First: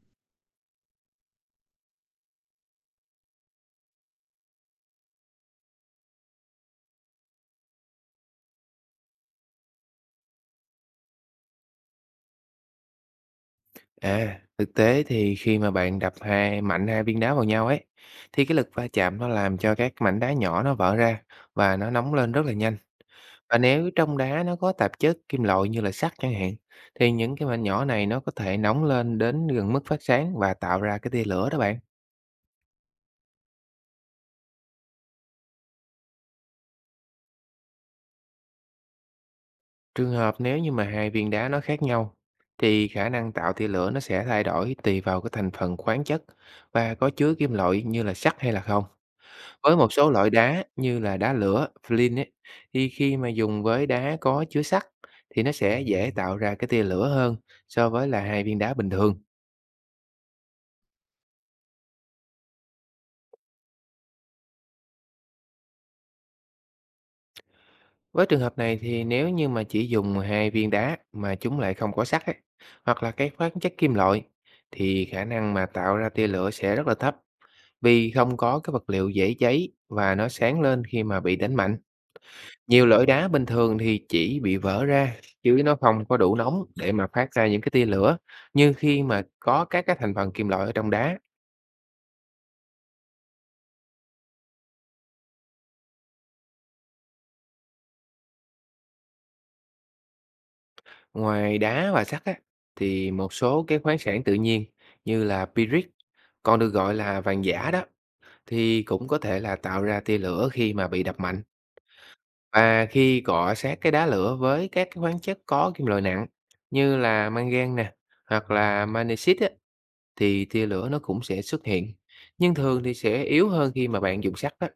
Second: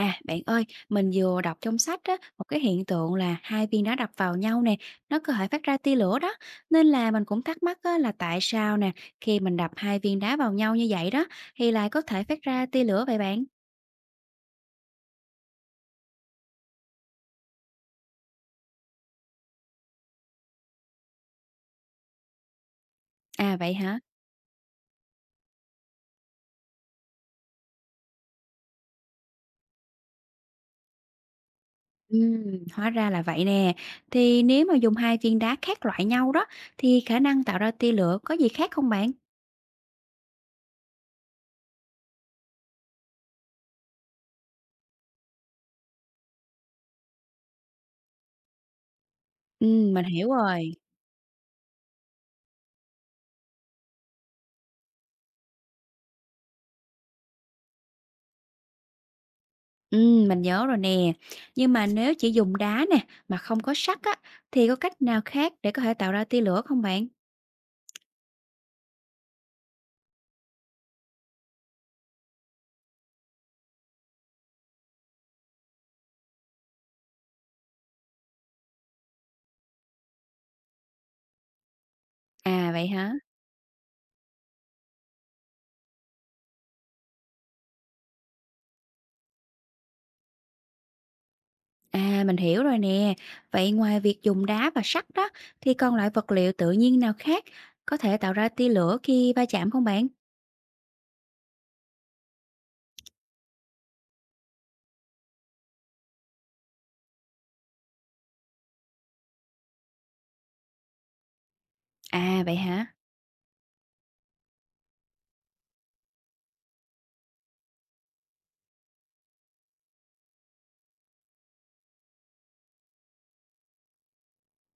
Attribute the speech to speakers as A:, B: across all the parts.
A: À, bạn ơi, mình vừa đọc trong sách á, một cái hiện tượng là hai viên đá đập vào nhau nè, nó có thể phát ra tia lửa đó. Nên là mình cũng thắc mắc á, là tại sao nè, khi mình đập hai viên đá vào nhau như vậy đó, thì lại có thể phát ra tia lửa vậy bạn?
B: À, thực tế thì khi mà bạn đập hai viên đá vào nhau ấy, thì cái lực va chạm nó làm cho các mảnh đá nhỏ nó vỡ ra và nó nóng lên rất là nhanh.
A: À
B: Và
A: vậy
B: nếu
A: hả?
B: trong đá nó có tạp chất kim loại như là sắt chẳng hạn, thì những cái mảnh nhỏ này nó có thể nóng lên đến gần mức phát sáng và tạo ra cái tia lửa đó bạn.
A: Hóa ra là vậy nè. Thì nếu mà dùng hai viên đá khác loại nhau đó, thì khả năng tạo ra tia lửa có gì khác không bạn?
B: Trường hợp nếu như mà hai viên đá nó khác nhau, thì khả năng tạo tia lửa nó sẽ thay đổi tùy vào cái thành phần khoáng chất và có chứa kim loại như là sắt hay là không.
A: Ừ,
B: Với một
A: mình
B: số
A: hiểu
B: loại đá
A: rồi.
B: như là đá lửa, flint ấy, thì khi mà dùng với đá có chứa sắt thì nó sẽ dễ tạo ra cái tia lửa hơn so với là hai viên đá bình thường.
A: Mình nhớ rồi nè. Nhưng mà nếu chỉ dùng đá nè, mà không có sắt á, thì có cách nào khác để có thể tạo ra tia lửa không bạn?
B: Với trường hợp này thì nếu như mà chỉ dùng hai viên đá mà chúng lại không có sắt ấy, hoặc là cái khoáng chất kim loại, thì khả năng mà tạo ra tia lửa sẽ rất là thấp vì không có cái vật liệu dễ cháy và nó sáng lên khi mà bị đánh mạnh.
A: À
B: Nhiều
A: vậy
B: lõi
A: hả?
B: đá bình thường thì chỉ bị vỡ ra chứ nó không có đủ nóng để mà phát ra những cái tia lửa như khi mà có các cái thành phần kim loại ở trong đá.
A: À mình hiểu rồi nè. Vậy ngoài việc dùng đá và sắt đó, thì còn loại vật liệu tự nhiên nào khác có thể tạo ra tia lửa khi va chạm không bạn?
B: Ngoài đá và sắt á, thì một số cái khoáng sản tự nhiên như là pyrite, còn được gọi là vàng giả đó, thì cũng có thể là tạo ra tia lửa khi mà bị đập mạnh,
A: À vậy
B: và
A: hả?
B: khi cọ sát cái đá lửa với các cái khoáng chất có kim loại nặng như là mangan nè hoặc là magnesit á, thì tia lửa nó cũng sẽ xuất hiện, nhưng thường thì sẽ yếu hơn khi mà bạn dùng sắt á.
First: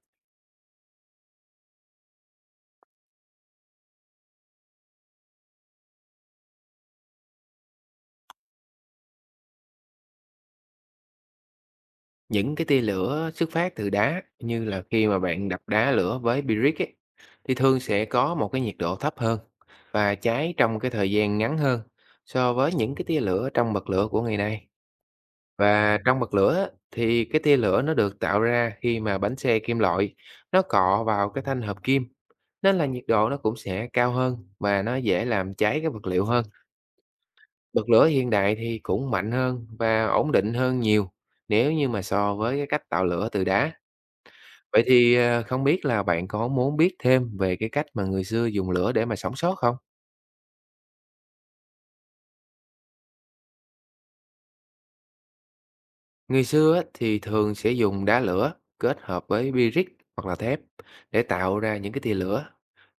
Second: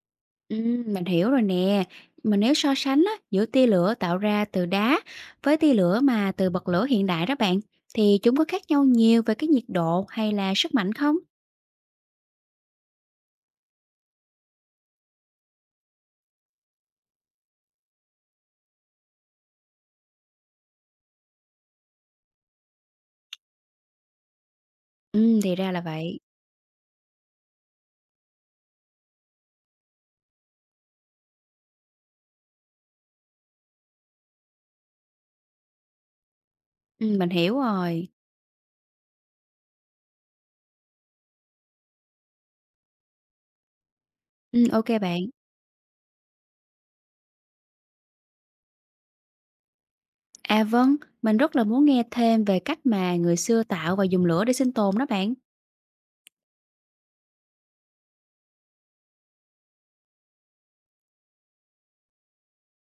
A: Mình hiểu rồi nè. Mà nếu so sánh á, giữa tia lửa tạo ra từ đá với tia lửa mà từ bật lửa hiện đại đó bạn, thì chúng có khác nhau nhiều về cái nhiệt độ hay là sức mạnh không?
B: Những cái tia lửa xuất phát từ đá, như là khi mà bạn đập đá lửa với brick ấy, thì thường sẽ có một cái nhiệt độ thấp hơn và cháy trong cái thời gian ngắn hơn so với những cái tia lửa trong bật lửa của ngày nay.
A: Thì ra là
B: Và
A: vậy.
B: trong bật lửa á, thì cái tia lửa nó được tạo ra khi mà bánh xe kim loại nó cọ vào cái thanh hợp kim, nên là nhiệt độ nó cũng sẽ cao hơn và nó dễ làm cháy cái vật liệu hơn.
A: Mình hiểu
B: Bật lửa
A: rồi.
B: hiện đại thì cũng mạnh hơn và ổn định hơn nhiều nếu như mà so với cái cách tạo lửa từ đá. Vậy
A: Ô
B: thì,
A: bạn.
B: không biết là bạn có muốn biết thêm về cái cách mà người xưa dùng lửa để mà sống sót không?
A: À, vâng, mình rất là muốn nghe thêm về cách mà người xưa tạo và dùng lửa để sinh tồn đó bạn.
B: Người xưa á, thì thường sẽ dùng đá lửa kết hợp với bi rích hoặc là thép để tạo ra những cái tia lửa,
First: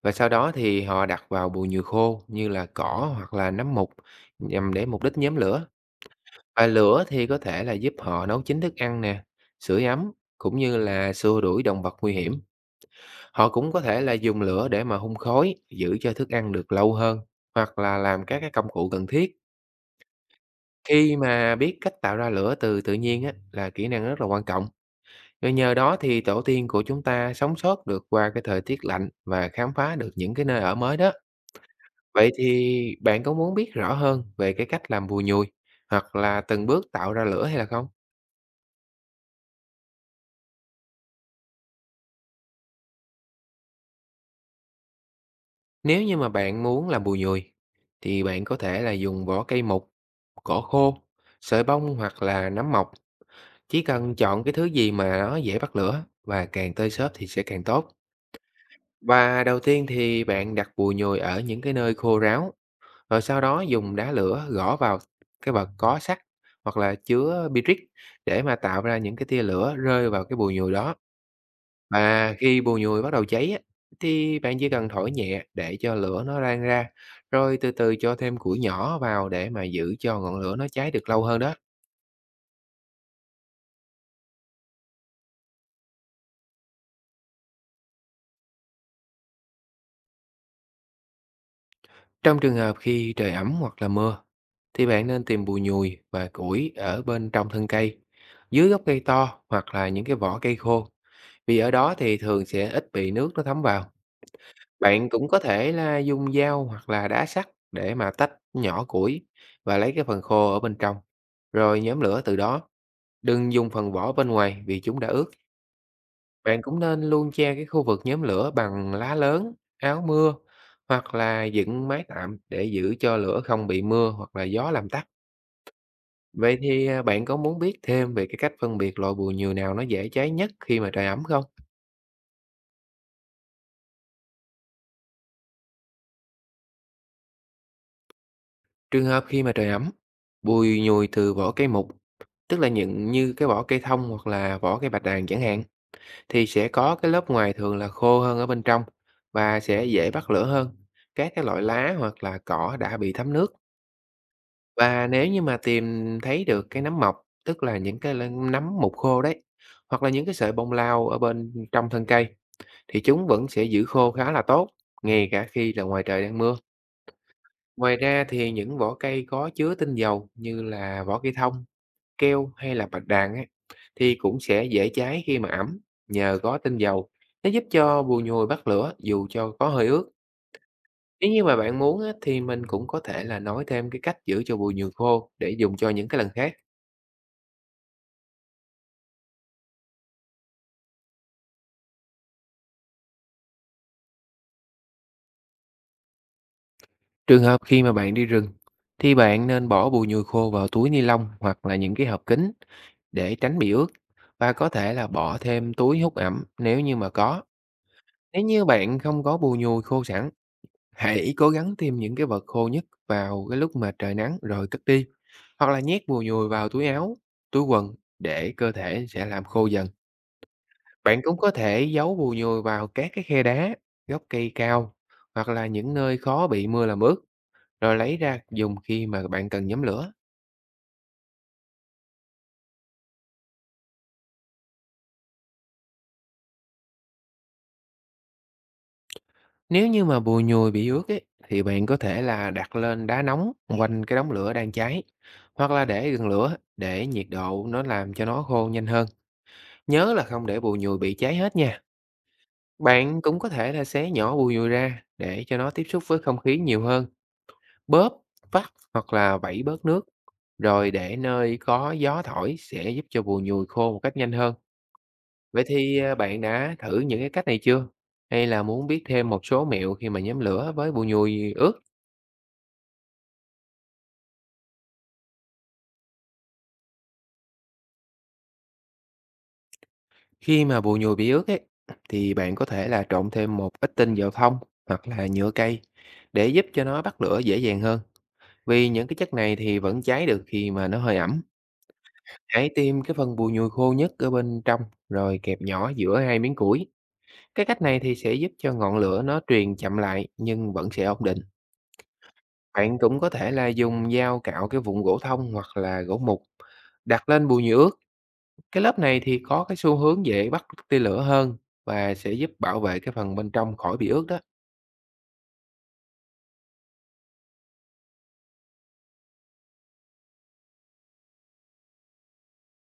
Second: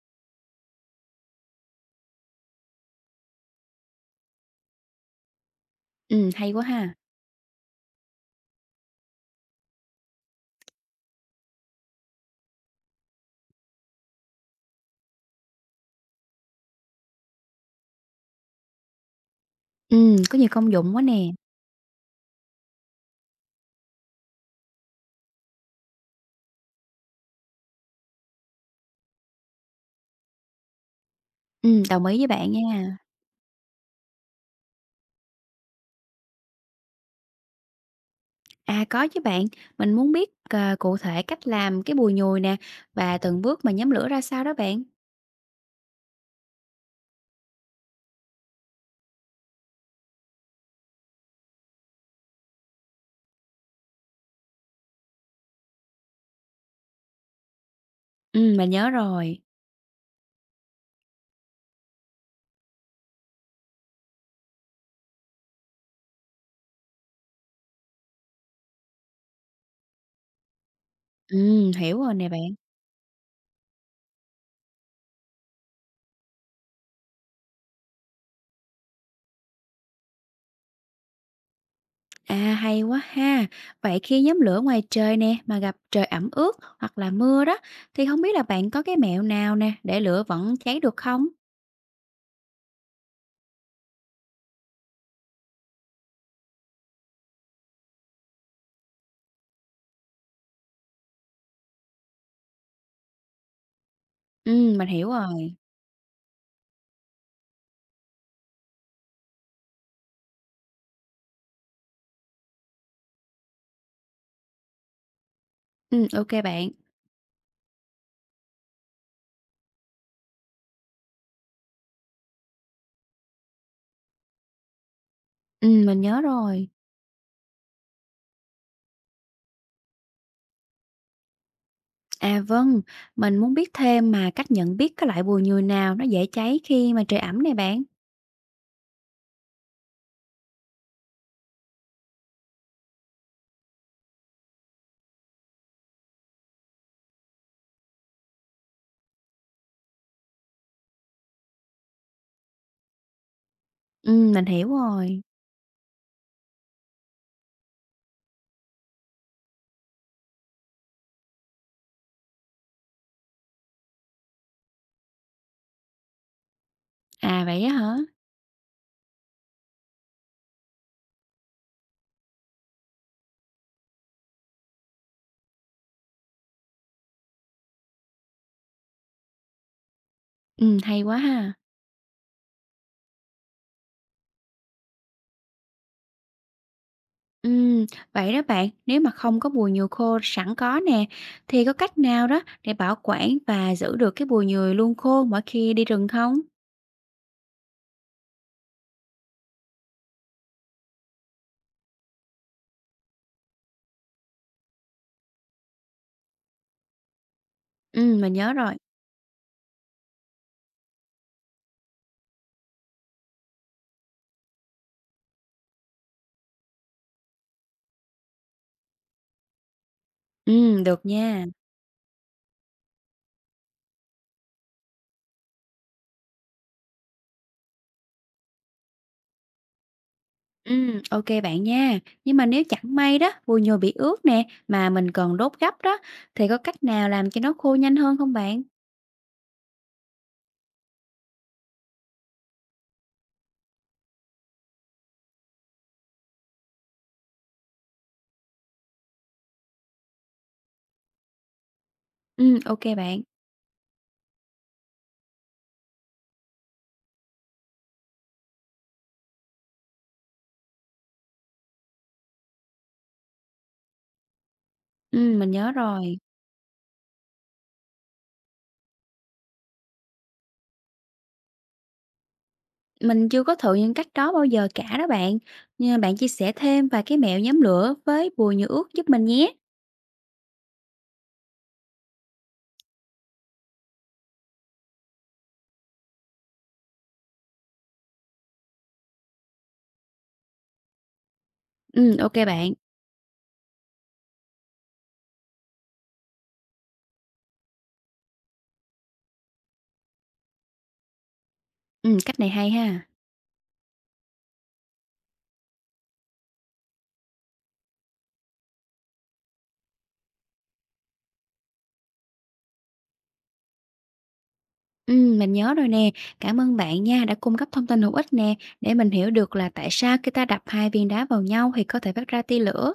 B: và sau đó thì họ đặt vào bùn nhùi khô như là cỏ hoặc là nấm mục nhằm để mục đích nhóm lửa.
A: Hay quá
B: Và
A: ha.
B: lửa thì có thể là giúp họ nấu chín thức ăn nè, sưởi ấm, cũng như là xua đuổi động vật nguy hiểm. Họ cũng có thể là dùng lửa để mà hun khói, giữ cho thức ăn được lâu hơn, hoặc là làm các cái công cụ cần thiết.
A: Có nhiều công dụng quá
B: Khi
A: nè.
B: mà biết cách tạo ra lửa từ tự nhiên á, là kỹ năng rất là quan trọng. Rồi nhờ đó thì tổ tiên của chúng ta sống sót được qua cái thời tiết lạnh và khám phá được những cái nơi ở mới đó.
A: Đồng ý với
B: Vậy
A: bạn
B: thì
A: nha.
B: bạn có muốn biết rõ hơn về cái cách làm bùi nhùi hoặc là từng bước tạo ra lửa hay là không?
A: À, có chứ bạn, mình muốn biết, cụ thể cách làm cái bùi nhùi nè và từng bước mà nhóm lửa ra sao đó bạn.
B: Nếu như mà bạn muốn làm bùi nhùi thì bạn có thể là dùng vỏ cây mục, cỏ khô, sợi bông hoặc là nấm mộc. Chỉ cần chọn cái thứ gì mà nó dễ bắt lửa và càng tơi xốp thì sẽ càng tốt.
A: Mình nhớ rồi.
B: Và đầu tiên thì bạn đặt bùi nhùi ở những cái nơi khô ráo, rồi sau đó dùng đá lửa gõ vào cái vật có sắt hoặc là chứa Bitrix để mà tạo ra những cái tia lửa rơi vào cái bùi nhùi đó.
A: Hiểu rồi nè
B: Và
A: bạn.
B: khi bùi nhùi bắt đầu cháy á, thì bạn chỉ cần thổi nhẹ để cho lửa nó lan ra, rồi từ từ cho thêm củi nhỏ vào để mà giữ cho ngọn lửa nó cháy được lâu hơn đó.
A: À, hay quá ha. Vậy khi nhóm lửa ngoài trời nè mà gặp trời ẩm ướt hoặc là mưa đó thì không biết là bạn có cái mẹo nào nè để lửa vẫn cháy được không?
B: Trong trường hợp khi trời ẩm hoặc là mưa, thì bạn nên tìm bùi nhùi và củi ở bên trong thân cây, dưới gốc cây to hoặc là những cái vỏ cây khô, vì ở đó thì thường sẽ ít bị nước nó thấm vào.
A: Ừ, mình
B: Bạn
A: hiểu
B: cũng có
A: rồi.
B: thể là dùng dao hoặc là đá sắt để mà tách nhỏ củi và lấy cái phần khô ở bên trong, rồi nhóm lửa từ đó. Đừng dùng phần vỏ bên ngoài vì chúng đã ướt.
A: Ừ, ok
B: Bạn
A: bạn.
B: cũng nên luôn che cái khu vực nhóm lửa bằng lá lớn, áo mưa hoặc là dựng mái tạm để giữ cho lửa không bị mưa hoặc là gió làm tắt.
A: Ừ, mình nhớ
B: Vậy
A: rồi.
B: thì bạn có muốn biết thêm về cái cách phân biệt loại bùi nhùi nào nó dễ cháy nhất khi mà trời ẩm không?
A: À vâng, mình muốn biết thêm mà cách nhận biết cái loại bùi nhùi nào nó dễ cháy khi mà trời ẩm này bạn.
B: Trường hợp khi mà trời ẩm, bùi nhùi từ vỏ cây mục, tức là những như cái vỏ cây thông hoặc là vỏ cây bạch đàn chẳng hạn, thì sẽ có cái lớp ngoài thường là khô hơn ở bên trong và sẽ dễ bắt lửa hơn. Các cái loại lá hoặc là cỏ đã bị thấm nước.
A: Ừ, mình hiểu
B: Và
A: rồi.
B: nếu như mà tìm thấy được cái nấm mọc, tức là những cái nấm mục khô đấy, hoặc là những cái sợi bông lau ở bên trong thân cây, thì chúng vẫn sẽ giữ khô khá là tốt, ngay cả khi là ngoài trời đang mưa.
A: À vậy á hả?
B: Ngoài ra thì những vỏ cây có chứa tinh dầu như là vỏ cây thông, keo hay là bạch đàn ấy, thì cũng sẽ dễ cháy khi mà ẩm, nhờ có tinh dầu. Nó giúp cho bùi nhùi bắt lửa dù cho có hơi ướt.
A: Ừ, hay quá
B: Nếu như
A: ha.
B: mà bạn muốn á, thì mình cũng có thể là nói thêm cái cách giữ cho bùi nhùi khô để dùng cho những cái lần khác.
A: Ừm, vậy đó bạn, nếu mà không có bùi nhùi khô sẵn có nè, thì có cách nào đó để bảo quản và giữ được cái bùi nhùi luôn khô mỗi khi đi rừng không?
B: Trường hợp khi mà bạn đi rừng thì bạn nên bỏ bùi nhùi khô vào túi ni lông hoặc là những cái hộp kính để tránh bị ướt, và có thể là bỏ thêm túi hút ẩm nếu như mà có.
A: Mình
B: Nếu
A: nhớ
B: như
A: rồi.
B: bạn không có bùi nhùi khô sẵn, hãy cố gắng tìm những cái vật khô nhất vào cái lúc mà trời nắng rồi cất đi. Hoặc là nhét bùi nhùi vào túi áo, túi quần để cơ thể sẽ làm khô dần.
A: Được
B: Bạn cũng
A: nha.
B: có thể giấu bùi nhùi vào các cái khe đá, gốc cây cao hoặc là những nơi khó bị mưa làm ướt, rồi lấy ra dùng khi mà bạn cần nhóm lửa.
A: Ok bạn nha. Nhưng mà nếu chẳng may đó, bùi nhùi bị ướt nè, mà mình cần đốt gấp đó, thì có cách nào làm cho nó khô nhanh hơn không bạn?
B: Nếu như mà bùi nhùi bị ướt ấy, thì bạn có thể là đặt lên đá nóng quanh cái đống lửa đang cháy, hoặc là để gần lửa để nhiệt độ nó làm cho nó khô nhanh hơn. Nhớ là không để bùi nhùi bị cháy hết nha.
A: Ok
B: Bạn
A: bạn.
B: cũng có thể là xé nhỏ bùi nhùi ra để cho nó tiếp xúc với không khí nhiều hơn, bóp, vắt hoặc là vẩy bớt nước. Rồi để nơi có gió thổi sẽ giúp cho bùi nhùi khô một cách nhanh hơn.
A: Mình
B: Vậy
A: nhớ
B: thì,
A: rồi.
B: bạn đã thử những cái cách này chưa? Hay là muốn biết thêm một số mẹo khi mà nhóm lửa với bùi nhùi ướt?
A: Mình chưa có thử những cách đó bao giờ cả đó bạn. Nhưng mà bạn chia sẻ thêm vài cái mẹo nhóm lửa với bùi nhùi ướt giúp mình nhé.
B: Khi mà bùi nhùi bị ướt ấy, thì bạn có thể là trộn thêm một ít tinh dầu thông hoặc là nhựa cây để giúp cho nó bắt lửa dễ dàng hơn. Vì những cái chất này thì vẫn cháy được khi mà nó hơi ẩm.
A: Ok
B: Hãy
A: bạn.
B: tìm cái phần bùi nhùi khô nhất ở bên trong rồi kẹp nhỏ giữa hai miếng củi. Cái cách này thì sẽ giúp cho ngọn lửa nó truyền chậm lại nhưng vẫn sẽ ổn định.
A: Cách này hay
B: Bạn
A: ha.
B: cũng có thể là dùng dao cạo cái vụn gỗ thông hoặc là gỗ mục, đặt lên bùn nhựa ướt. Cái lớp này thì có cái xu hướng dễ bắt tia lửa hơn và sẽ giúp bảo vệ cái phần bên trong khỏi bị ướt đó.
A: Mình nhớ rồi nè. Cảm ơn bạn nha, đã cung cấp thông tin hữu ích nè, để mình hiểu được là tại sao khi ta đập hai viên đá vào nhau thì có thể phát ra tia lửa.